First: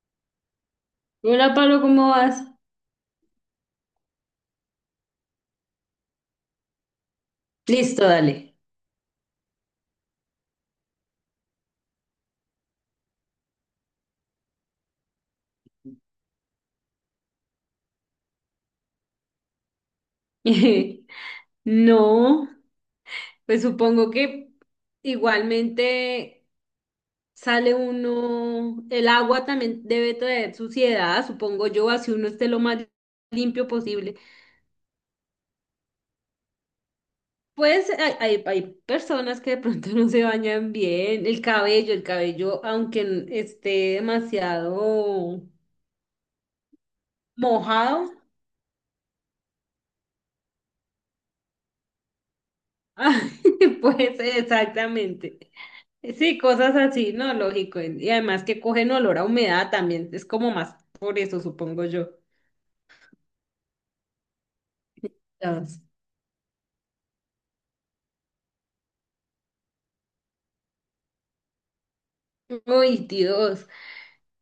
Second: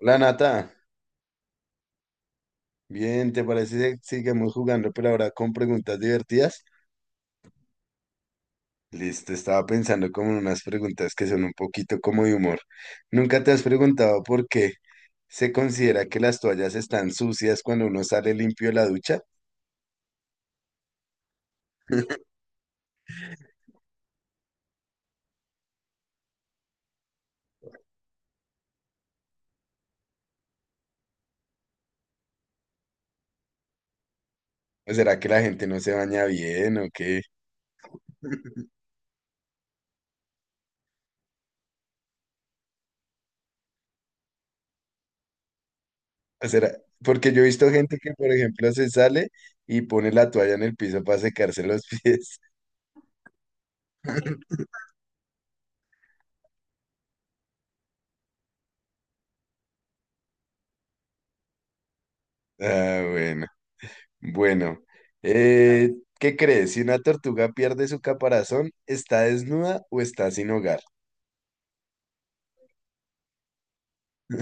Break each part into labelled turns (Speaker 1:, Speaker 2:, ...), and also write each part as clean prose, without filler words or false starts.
Speaker 1: Hola Nata,
Speaker 2: Hola, Pablo, ¿cómo vas?
Speaker 1: bien, ¿te parece si sigamos jugando, pero ahora con preguntas divertidas?
Speaker 2: Listo, dale.
Speaker 1: Listo, estaba pensando como en unas preguntas que son un poquito como de humor. ¿Nunca te has preguntado por qué se considera que las toallas están sucias cuando uno sale limpio de la ducha?
Speaker 2: No, pues supongo que igualmente sale uno, el agua también debe traer suciedad, supongo yo, así uno esté lo más limpio posible.
Speaker 1: ¿O será que la gente no se baña bien o qué?
Speaker 2: Pues hay personas que de pronto no se bañan bien, el cabello, aunque esté demasiado
Speaker 1: ¿O será? Porque yo he visto gente
Speaker 2: mojado,
Speaker 1: que, por ejemplo, se sale y pone la toalla en el piso para secarse los pies.
Speaker 2: pues exactamente. Sí, cosas así, ¿no? Lógico. Y además que cogen olor a humedad también. Es como más por eso, supongo yo.
Speaker 1: Ah, bueno. Bueno,
Speaker 2: Dios.
Speaker 1: eh, ¿qué crees? Si una tortuga pierde su caparazón, ¿está desnuda o está sin hogar?
Speaker 2: Uy, Dios.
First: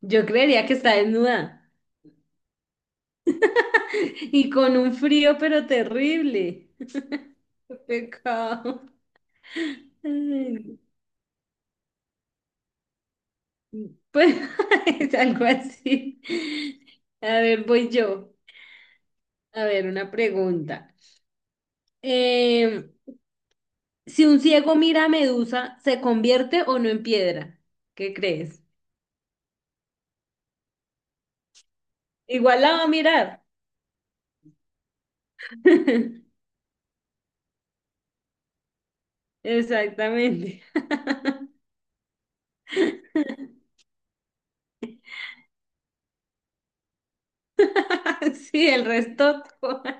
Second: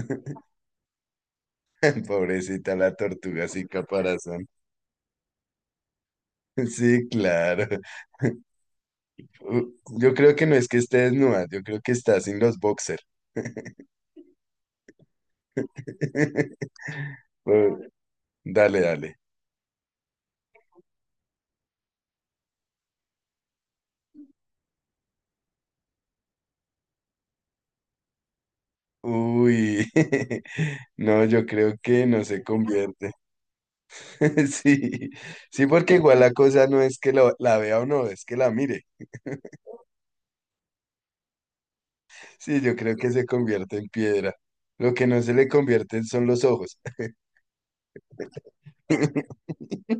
Speaker 2: Yo creería que está desnuda.
Speaker 1: Pobrecita la tortuga sin caparazón.
Speaker 2: Y con un frío, pero terrible.
Speaker 1: Sí, claro.
Speaker 2: Qué pecado.
Speaker 1: U- Yo creo que no es que
Speaker 2: Ay,
Speaker 1: esté desnuda, yo creo que está sin los boxers.
Speaker 2: pues es algo así. A ver, voy yo.
Speaker 1: Dale, dale.
Speaker 2: A ver, una pregunta. Eh, si un ciego mira a Medusa, ¿se convierte o no en piedra? ¿Qué crees?
Speaker 1: Uy, no, yo creo que no se
Speaker 2: Igual la va a
Speaker 1: convierte.
Speaker 2: mirar.
Speaker 1: Sí, sí, porque igual la cosa no es que la vea o no, es que la mire.
Speaker 2: Exactamente.
Speaker 1: Sí, yo creo que se convierte en piedra. Lo que no se le convierten son los ojos.
Speaker 2: Sí, el resto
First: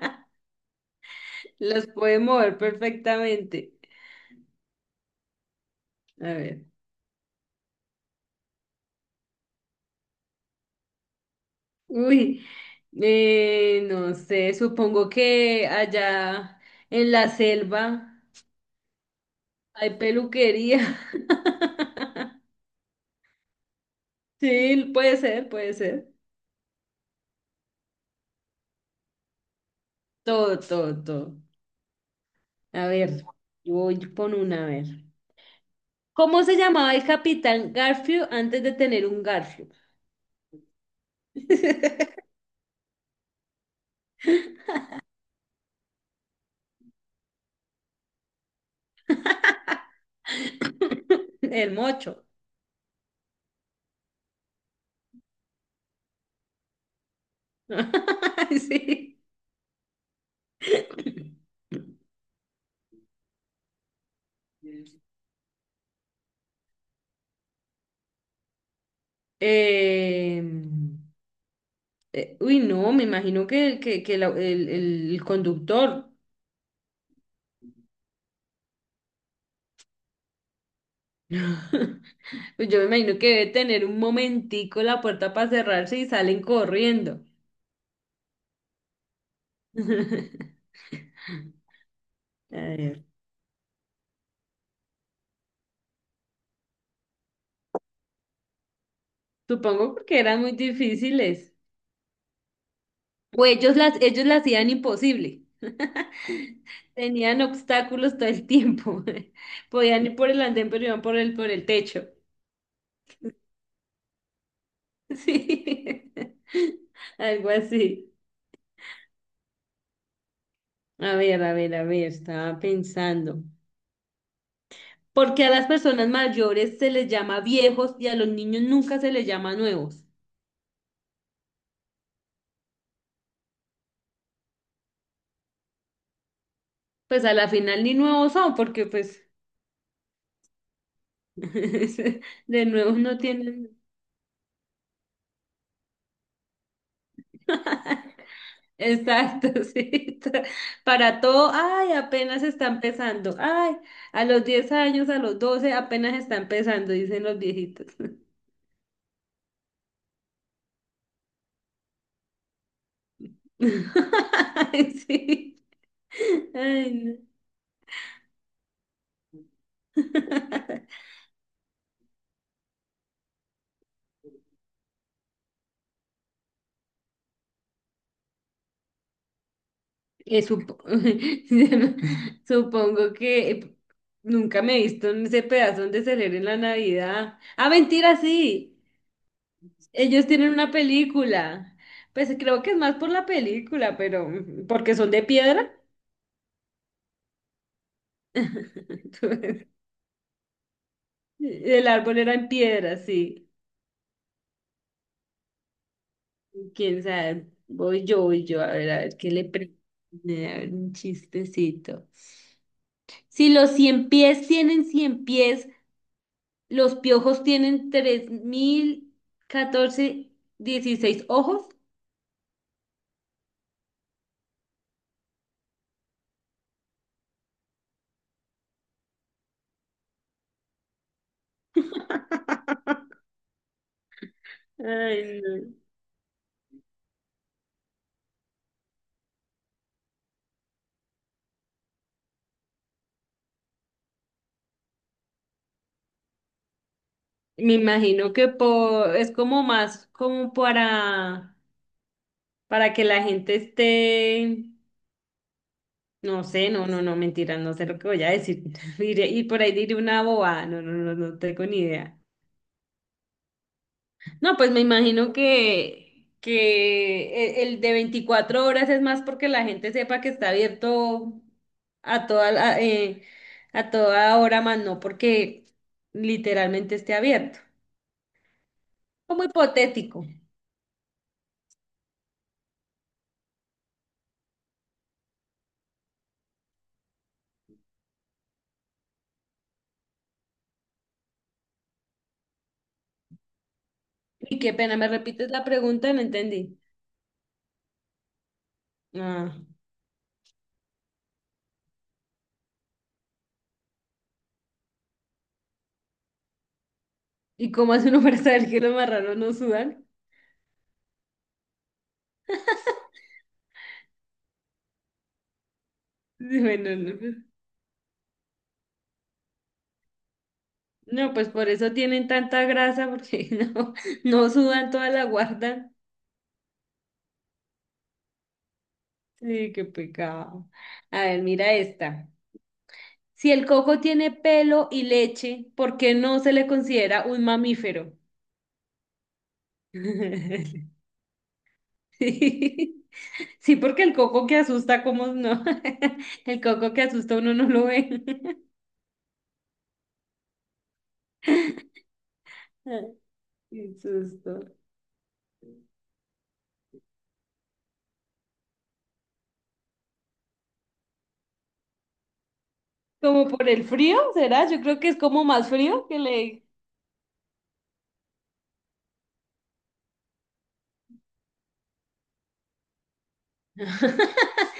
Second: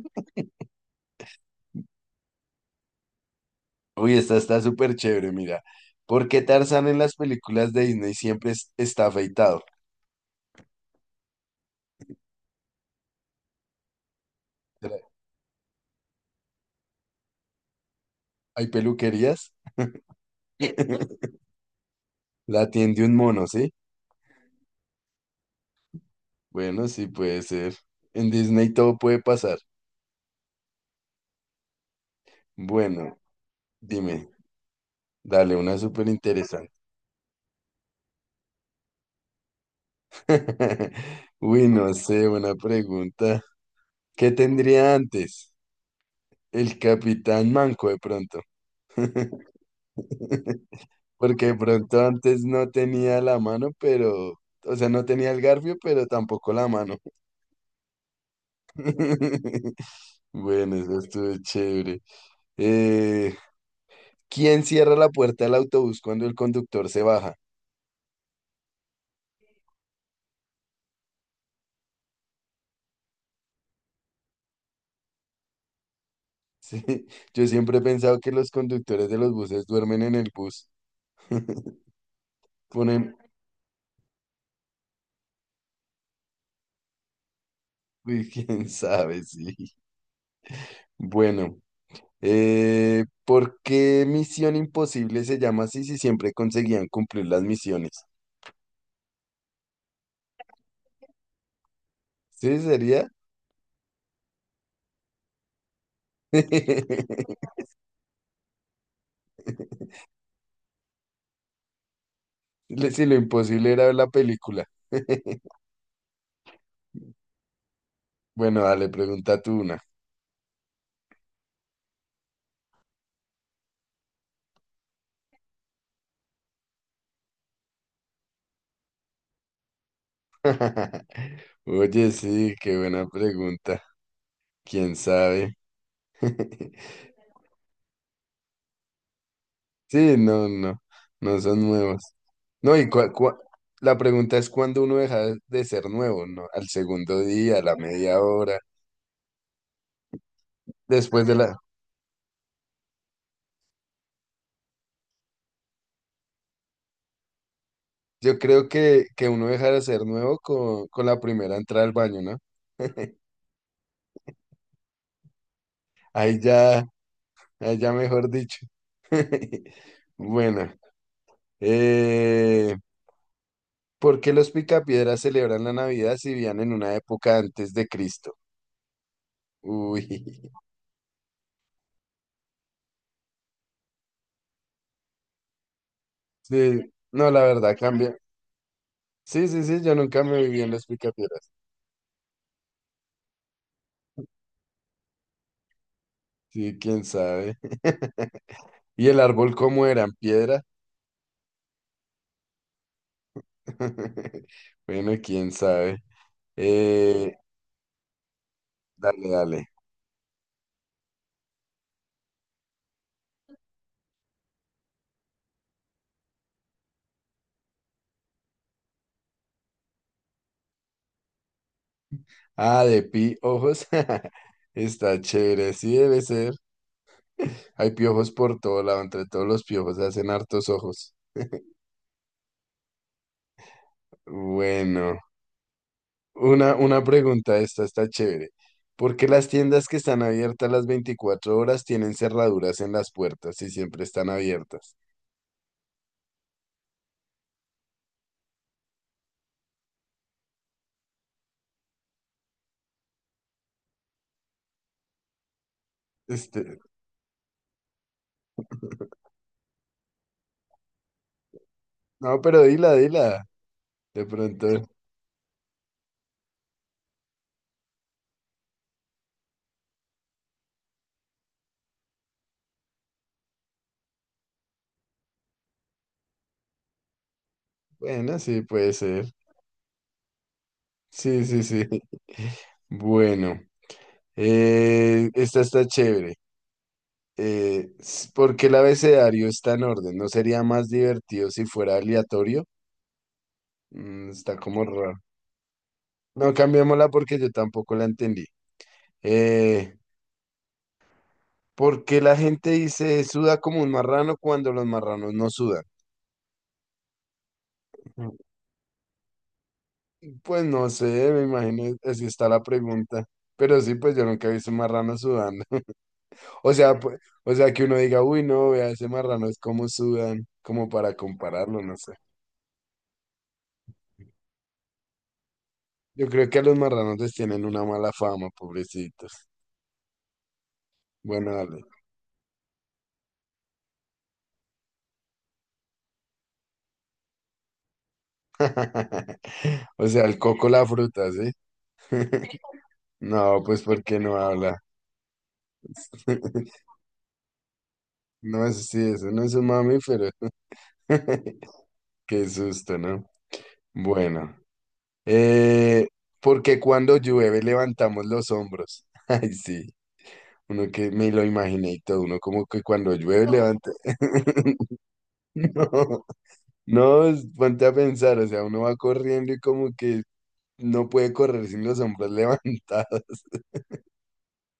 Speaker 2: los puede mover perfectamente.
Speaker 1: Uy, esta está súper chévere, mira.
Speaker 2: A
Speaker 1: ¿Por qué
Speaker 2: ver.
Speaker 1: Tarzán en las películas de Disney siempre está afeitado?
Speaker 2: Uy, no sé,
Speaker 1: Tra-
Speaker 2: supongo que allá en la selva
Speaker 1: ¿Hay peluquerías?
Speaker 2: hay peluquería.
Speaker 1: La tiende un mono, ¿sí?
Speaker 2: Sí, puede ser, puede ser.
Speaker 1: Bueno, sí puede ser. En Disney todo puede pasar.
Speaker 2: Todo, todo, todo. A
Speaker 1: Bueno,
Speaker 2: ver, yo voy
Speaker 1: dime,
Speaker 2: con una, a ver.
Speaker 1: dale una súper
Speaker 2: ¿Cómo se
Speaker 1: interesante.
Speaker 2: llamaba el capitán Garfield antes de tener un Garfield?
Speaker 1: Uy, no sé, buena pregunta. ¿Qué tendría antes? El Capitán Manco de pronto. Porque de
Speaker 2: El
Speaker 1: pronto
Speaker 2: mocho.
Speaker 1: antes no tenía la mano, pero, o sea, no tenía el garfio, pero tampoco la mano.
Speaker 2: Sí.
Speaker 1: Bueno, eso estuvo chévere. Eh, ¿Quién cierra la puerta del autobús cuando el conductor se baja?
Speaker 2: Eh, uy, no, me imagino que el conductor,
Speaker 1: Sí, yo siempre he pensado que los conductores de los buses duermen en el bus.
Speaker 2: pues yo me
Speaker 1: Ponen,
Speaker 2: imagino que debe tener un momentico la puerta para cerrarse y salen corriendo.
Speaker 1: uy, quién sabe, sí. Bueno,
Speaker 2: A ver.
Speaker 1: ¿por qué Misión Imposible se llama así si siempre conseguían cumplir las misiones?
Speaker 2: Supongo porque eran muy difíciles.
Speaker 1: Sí, sería.
Speaker 2: O ellos las hacían imposible. Tenían obstáculos todo el tiempo. Podían ir por el andén, pero iban por el techo.
Speaker 1: Sí, lo imposible era ver la película.
Speaker 2: Sí, algo así.
Speaker 1: Bueno, dale, pregunta tú una.
Speaker 2: A ver, a ver, a ver, estaba pensando. Porque a las personas mayores se les llama viejos y a los niños nunca se les llama nuevos.
Speaker 1: Oye, sí, qué buena pregunta. ¿Quién sabe?
Speaker 2: Pues a la final ni nuevos son, porque pues
Speaker 1: Sí, no, no, no son nuevos.
Speaker 2: de
Speaker 1: No, y
Speaker 2: nuevos no tienen.
Speaker 1: la pregunta es cuándo uno deja de ser nuevo, ¿no? Al segundo día, a la media hora,
Speaker 2: Exacto, sí. Para
Speaker 1: después de
Speaker 2: todo,
Speaker 1: la...
Speaker 2: ay, apenas está empezando. Ay, a los 10 años, a los 12, apenas está empezando, dicen los viejitos.
Speaker 1: Yo creo que uno deja de ser nuevo con la primera entrada al baño, ¿no?
Speaker 2: Ay, sí.
Speaker 1: Ahí ya,
Speaker 2: Ay, no.
Speaker 1: ahí ya mejor dicho. Bueno, eh, ¿por qué los picapiedras celebran la Navidad si vivían en una época antes de Cristo? Uy,
Speaker 2: Eh, supo- Supongo que nunca me he visto en ese pedazo donde celebren la
Speaker 1: sí, no,
Speaker 2: Navidad.
Speaker 1: la
Speaker 2: Ah,
Speaker 1: verdad cambia.
Speaker 2: mentira, sí.
Speaker 1: Sí, sí, sí, yo nunca
Speaker 2: Ellos
Speaker 1: me
Speaker 2: tienen
Speaker 1: viví en
Speaker 2: una
Speaker 1: los picapiedras.
Speaker 2: película. Pues creo que es más por la película, pero porque son de piedra.
Speaker 1: Sí, quién sabe. ¿Y el árbol cómo era? ¿En piedra?
Speaker 2: El árbol era en piedra, sí.
Speaker 1: Bueno, quién sabe.
Speaker 2: Quién
Speaker 1: Eh,
Speaker 2: sabe. Voy yo, a ver
Speaker 1: dale,
Speaker 2: qué le
Speaker 1: dale.
Speaker 2: pre... A ver, un chistecito. Si los 100 pies tienen 100 pies, los piojos tienen 3014, 16 ojos.
Speaker 1: Ah, de piojos. Está chévere, sí debe ser. Hay piojos por todo lado, entre todos los piojos hacen hartos ojos. Bueno.
Speaker 2: Ay, no.
Speaker 1: Una pregunta, esta está chévere. ¿Por qué las tiendas que están abiertas las 24 horas tienen cerraduras en las puertas y siempre están abiertas?
Speaker 2: Me imagino que por, es como más como para que la gente esté, no sé,
Speaker 1: Este,
Speaker 2: no, no, no, mentira, no sé lo que voy a decir. Y por ahí diré una boba, no, no, no, no tengo ni idea.
Speaker 1: no, pero dila, dila. De
Speaker 2: No,
Speaker 1: pronto,
Speaker 2: pues me imagino que el de 24 horas es más porque la gente sepa que está abierto a toda, la- eh, a toda hora, más no porque literalmente esté abierto.
Speaker 1: bueno, sí, puede ser.
Speaker 2: Como hipotético.
Speaker 1: Sí, sí, sí. Bueno, esta está chévere. ¿Por qué el abecedario está en orden? ¿No sería más divertido si fuera aleatorio? Mm, está
Speaker 2: Y qué
Speaker 1: como
Speaker 2: pena, ¿me
Speaker 1: raro.
Speaker 2: repites la pregunta? No
Speaker 1: No,
Speaker 2: entendí.
Speaker 1: cambiémosla porque yo tampoco la entendí.
Speaker 2: Ah,
Speaker 1: Eh, ¿Por qué la gente dice suda como un marrano cuando los marranos no sudan?
Speaker 2: ¿y cómo hace uno para saber que los marranos no sudan?
Speaker 1: Pues no sé, me imagino, así está la pregunta. Pero sí, pues yo nunca he visto un marrano sudando. O
Speaker 2: Bueno,
Speaker 1: sea,
Speaker 2: no,
Speaker 1: pues,
Speaker 2: no, pues
Speaker 1: o sea, que uno diga, uy, no, vea, ese marrano es como sudan, como para
Speaker 2: no, pues por
Speaker 1: compararlo,
Speaker 2: eso
Speaker 1: no sé.
Speaker 2: tienen tanta grasa, porque no, no sudan, toda la guardan.
Speaker 1: Yo creo que a los marranos les tienen una mala fama, pobrecitos.
Speaker 2: Sí, qué pecado. A ver,
Speaker 1: Bueno,
Speaker 2: mira
Speaker 1: dale.
Speaker 2: esta. Si el coco tiene pelo y leche, ¿por qué no se le considera un mamífero?
Speaker 1: O sea, el coco la fruta, ¿sí?
Speaker 2: Sí,
Speaker 1: No,
Speaker 2: sí,
Speaker 1: pues
Speaker 2: porque el
Speaker 1: porque no
Speaker 2: coco que
Speaker 1: habla.
Speaker 2: asusta, ¿cómo no? El coco que asusta uno no lo ve.
Speaker 1: No es, así eso no es un mamífero. Qué susto,
Speaker 2: Ay,
Speaker 1: ¿no?
Speaker 2: qué
Speaker 1: Bueno,
Speaker 2: susto.
Speaker 1: eh, porque cuando llueve levantamos los hombros. Ay, sí, uno que me lo imaginé y todo, uno como que cuando llueve
Speaker 2: ¿Como
Speaker 1: No.
Speaker 2: por el
Speaker 1: levanta.
Speaker 2: frío, será? Yo creo que es como más frío que
Speaker 1: No,
Speaker 2: le...
Speaker 1: no, ponte a pensar, o sea, uno va corriendo y como que no puede correr sin los hombros levantados.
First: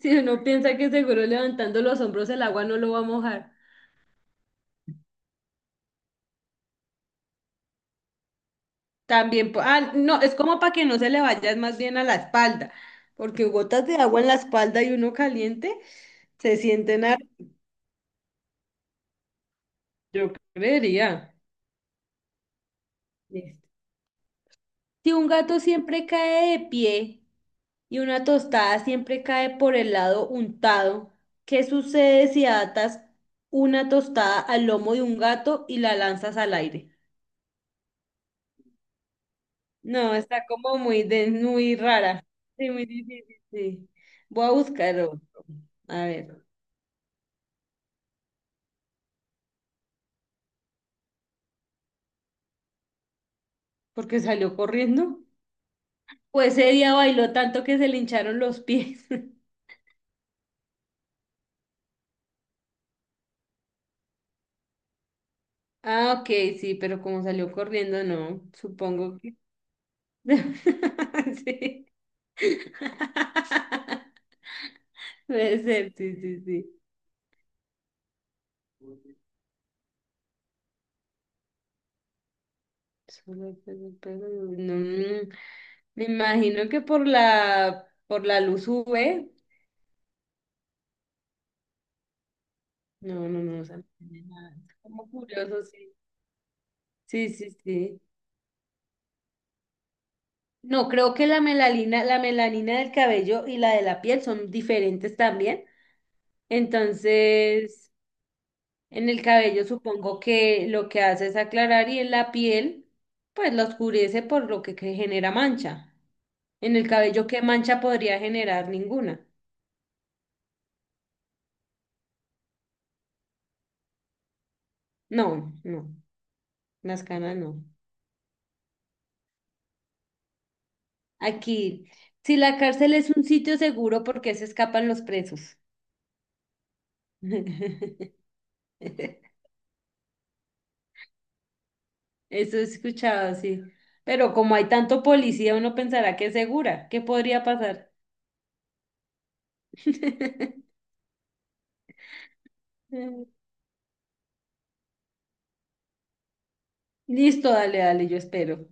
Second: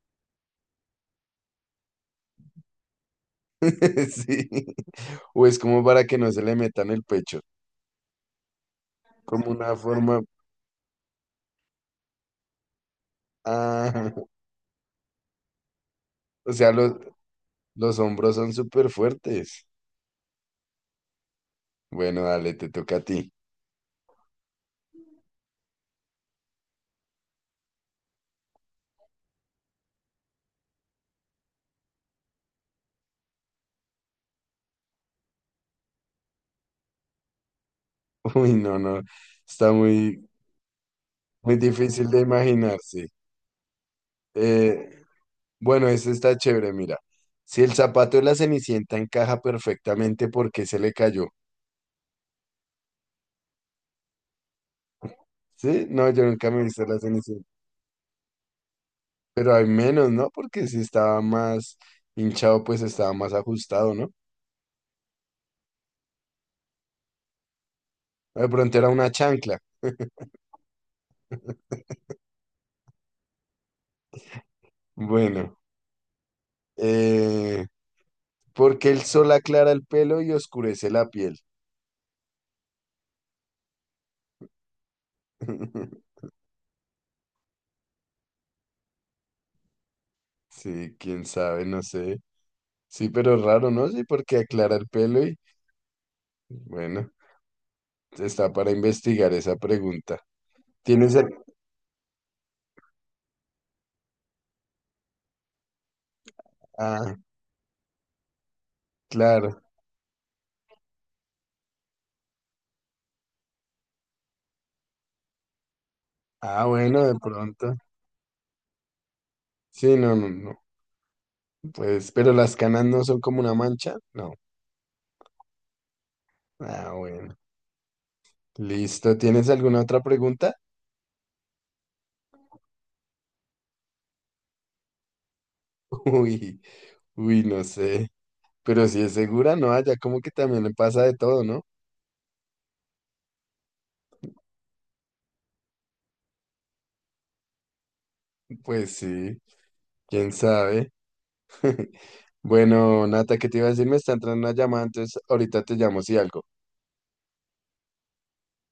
Speaker 2: Si uno piensa que seguro levantando los hombros el agua no lo va a mojar.
Speaker 1: Sí, o es como para que no se le metan el pecho, como
Speaker 2: También, po-
Speaker 1: una
Speaker 2: ah,
Speaker 1: forma.
Speaker 2: no, es como para que no se le vaya más bien a la espalda, porque gotas de
Speaker 1: Ah,
Speaker 2: agua en la espalda y uno caliente
Speaker 1: o
Speaker 2: se
Speaker 1: sea,
Speaker 2: sienten a...
Speaker 1: los hombros son súper fuertes.
Speaker 2: Yo creería.
Speaker 1: Bueno, dale, te toca a ti.
Speaker 2: Listo. Si un gato siempre cae de pie y una tostada siempre cae por el lado untado, ¿qué sucede si atas una tostada al lomo de un gato y la lanzas al aire?
Speaker 1: Uy, no, no, está
Speaker 2: No,
Speaker 1: muy,
Speaker 2: está como muy, de,
Speaker 1: muy
Speaker 2: muy
Speaker 1: difícil de
Speaker 2: rara. Sí, muy
Speaker 1: imaginarse.
Speaker 2: difícil, sí. Voy a
Speaker 1: Eh,
Speaker 2: buscar otro.
Speaker 1: bueno,
Speaker 2: A
Speaker 1: este está
Speaker 2: ver.
Speaker 1: chévere, mira. Si el zapato de la Cenicienta encaja perfectamente, ¿por qué se le cayó?
Speaker 2: Porque salió corriendo.
Speaker 1: ¿Sí? No, yo nunca
Speaker 2: Pues
Speaker 1: me he
Speaker 2: ese
Speaker 1: visto
Speaker 2: día
Speaker 1: la
Speaker 2: bailó
Speaker 1: Cenicienta.
Speaker 2: tanto que se le hincharon los pies.
Speaker 1: Pero hay menos, ¿no? Porque si estaba más hinchado, pues estaba más ajustado, ¿no?
Speaker 2: Ah, ok, sí, pero como salió corriendo, no,
Speaker 1: De pronto era una
Speaker 2: supongo que...
Speaker 1: chancla.
Speaker 2: Sí.
Speaker 1: Bueno,
Speaker 2: Puede ser, sí, sí, sí.
Speaker 1: eh, ¿por qué el sol aclara el pelo y oscurece la piel?
Speaker 2: Solo pelo, pelo, no, me imagino que por la luz UV.
Speaker 1: Sí, quién sabe, no sé. Sí,
Speaker 2: No,
Speaker 1: pero
Speaker 2: no, no, o
Speaker 1: raro,
Speaker 2: sea, no
Speaker 1: ¿no? Sí,
Speaker 2: tiene
Speaker 1: porque
Speaker 2: nada. Es
Speaker 1: aclara el
Speaker 2: como
Speaker 1: pelo y
Speaker 2: curioso, sí.
Speaker 1: bueno,
Speaker 2: Sí, sí, sí.
Speaker 1: está para investigar esa pregunta.
Speaker 2: No, creo
Speaker 1: ¿Tienes el...
Speaker 2: que la melanina del cabello y la de la piel son diferentes también.
Speaker 1: Ah,
Speaker 2: Entonces, en el
Speaker 1: claro.
Speaker 2: cabello supongo que lo que hace es aclarar y en la piel, pues la oscurece por lo que genera mancha.
Speaker 1: Ah,
Speaker 2: En el
Speaker 1: bueno, de
Speaker 2: cabello, ¿qué
Speaker 1: pronto.
Speaker 2: mancha podría generar? Ninguna.
Speaker 1: Sí, no, no, no. Pues, pero las canas no son como una mancha. No.
Speaker 2: No, no,
Speaker 1: Ah,
Speaker 2: las
Speaker 1: bueno.
Speaker 2: canas no.
Speaker 1: Listo. ¿Tienes alguna otra pregunta?
Speaker 2: Aquí, si la cárcel es un sitio seguro, ¿por qué se escapan los presos?
Speaker 1: Uy, uy, no sé. Pero si es segura, no, allá como que también le pasa de todo, ¿no?
Speaker 2: Eso he escuchado, sí. Pero como hay tanto policía, uno pensará que es segura. ¿Qué podría pasar?
Speaker 1: Pues sí, quién sabe. Bueno, Nata, ¿qué te iba a decir? Me está entrando una llamada, entonces ahorita te llamo si algo.
Speaker 2: Listo, dale, dale, yo espero.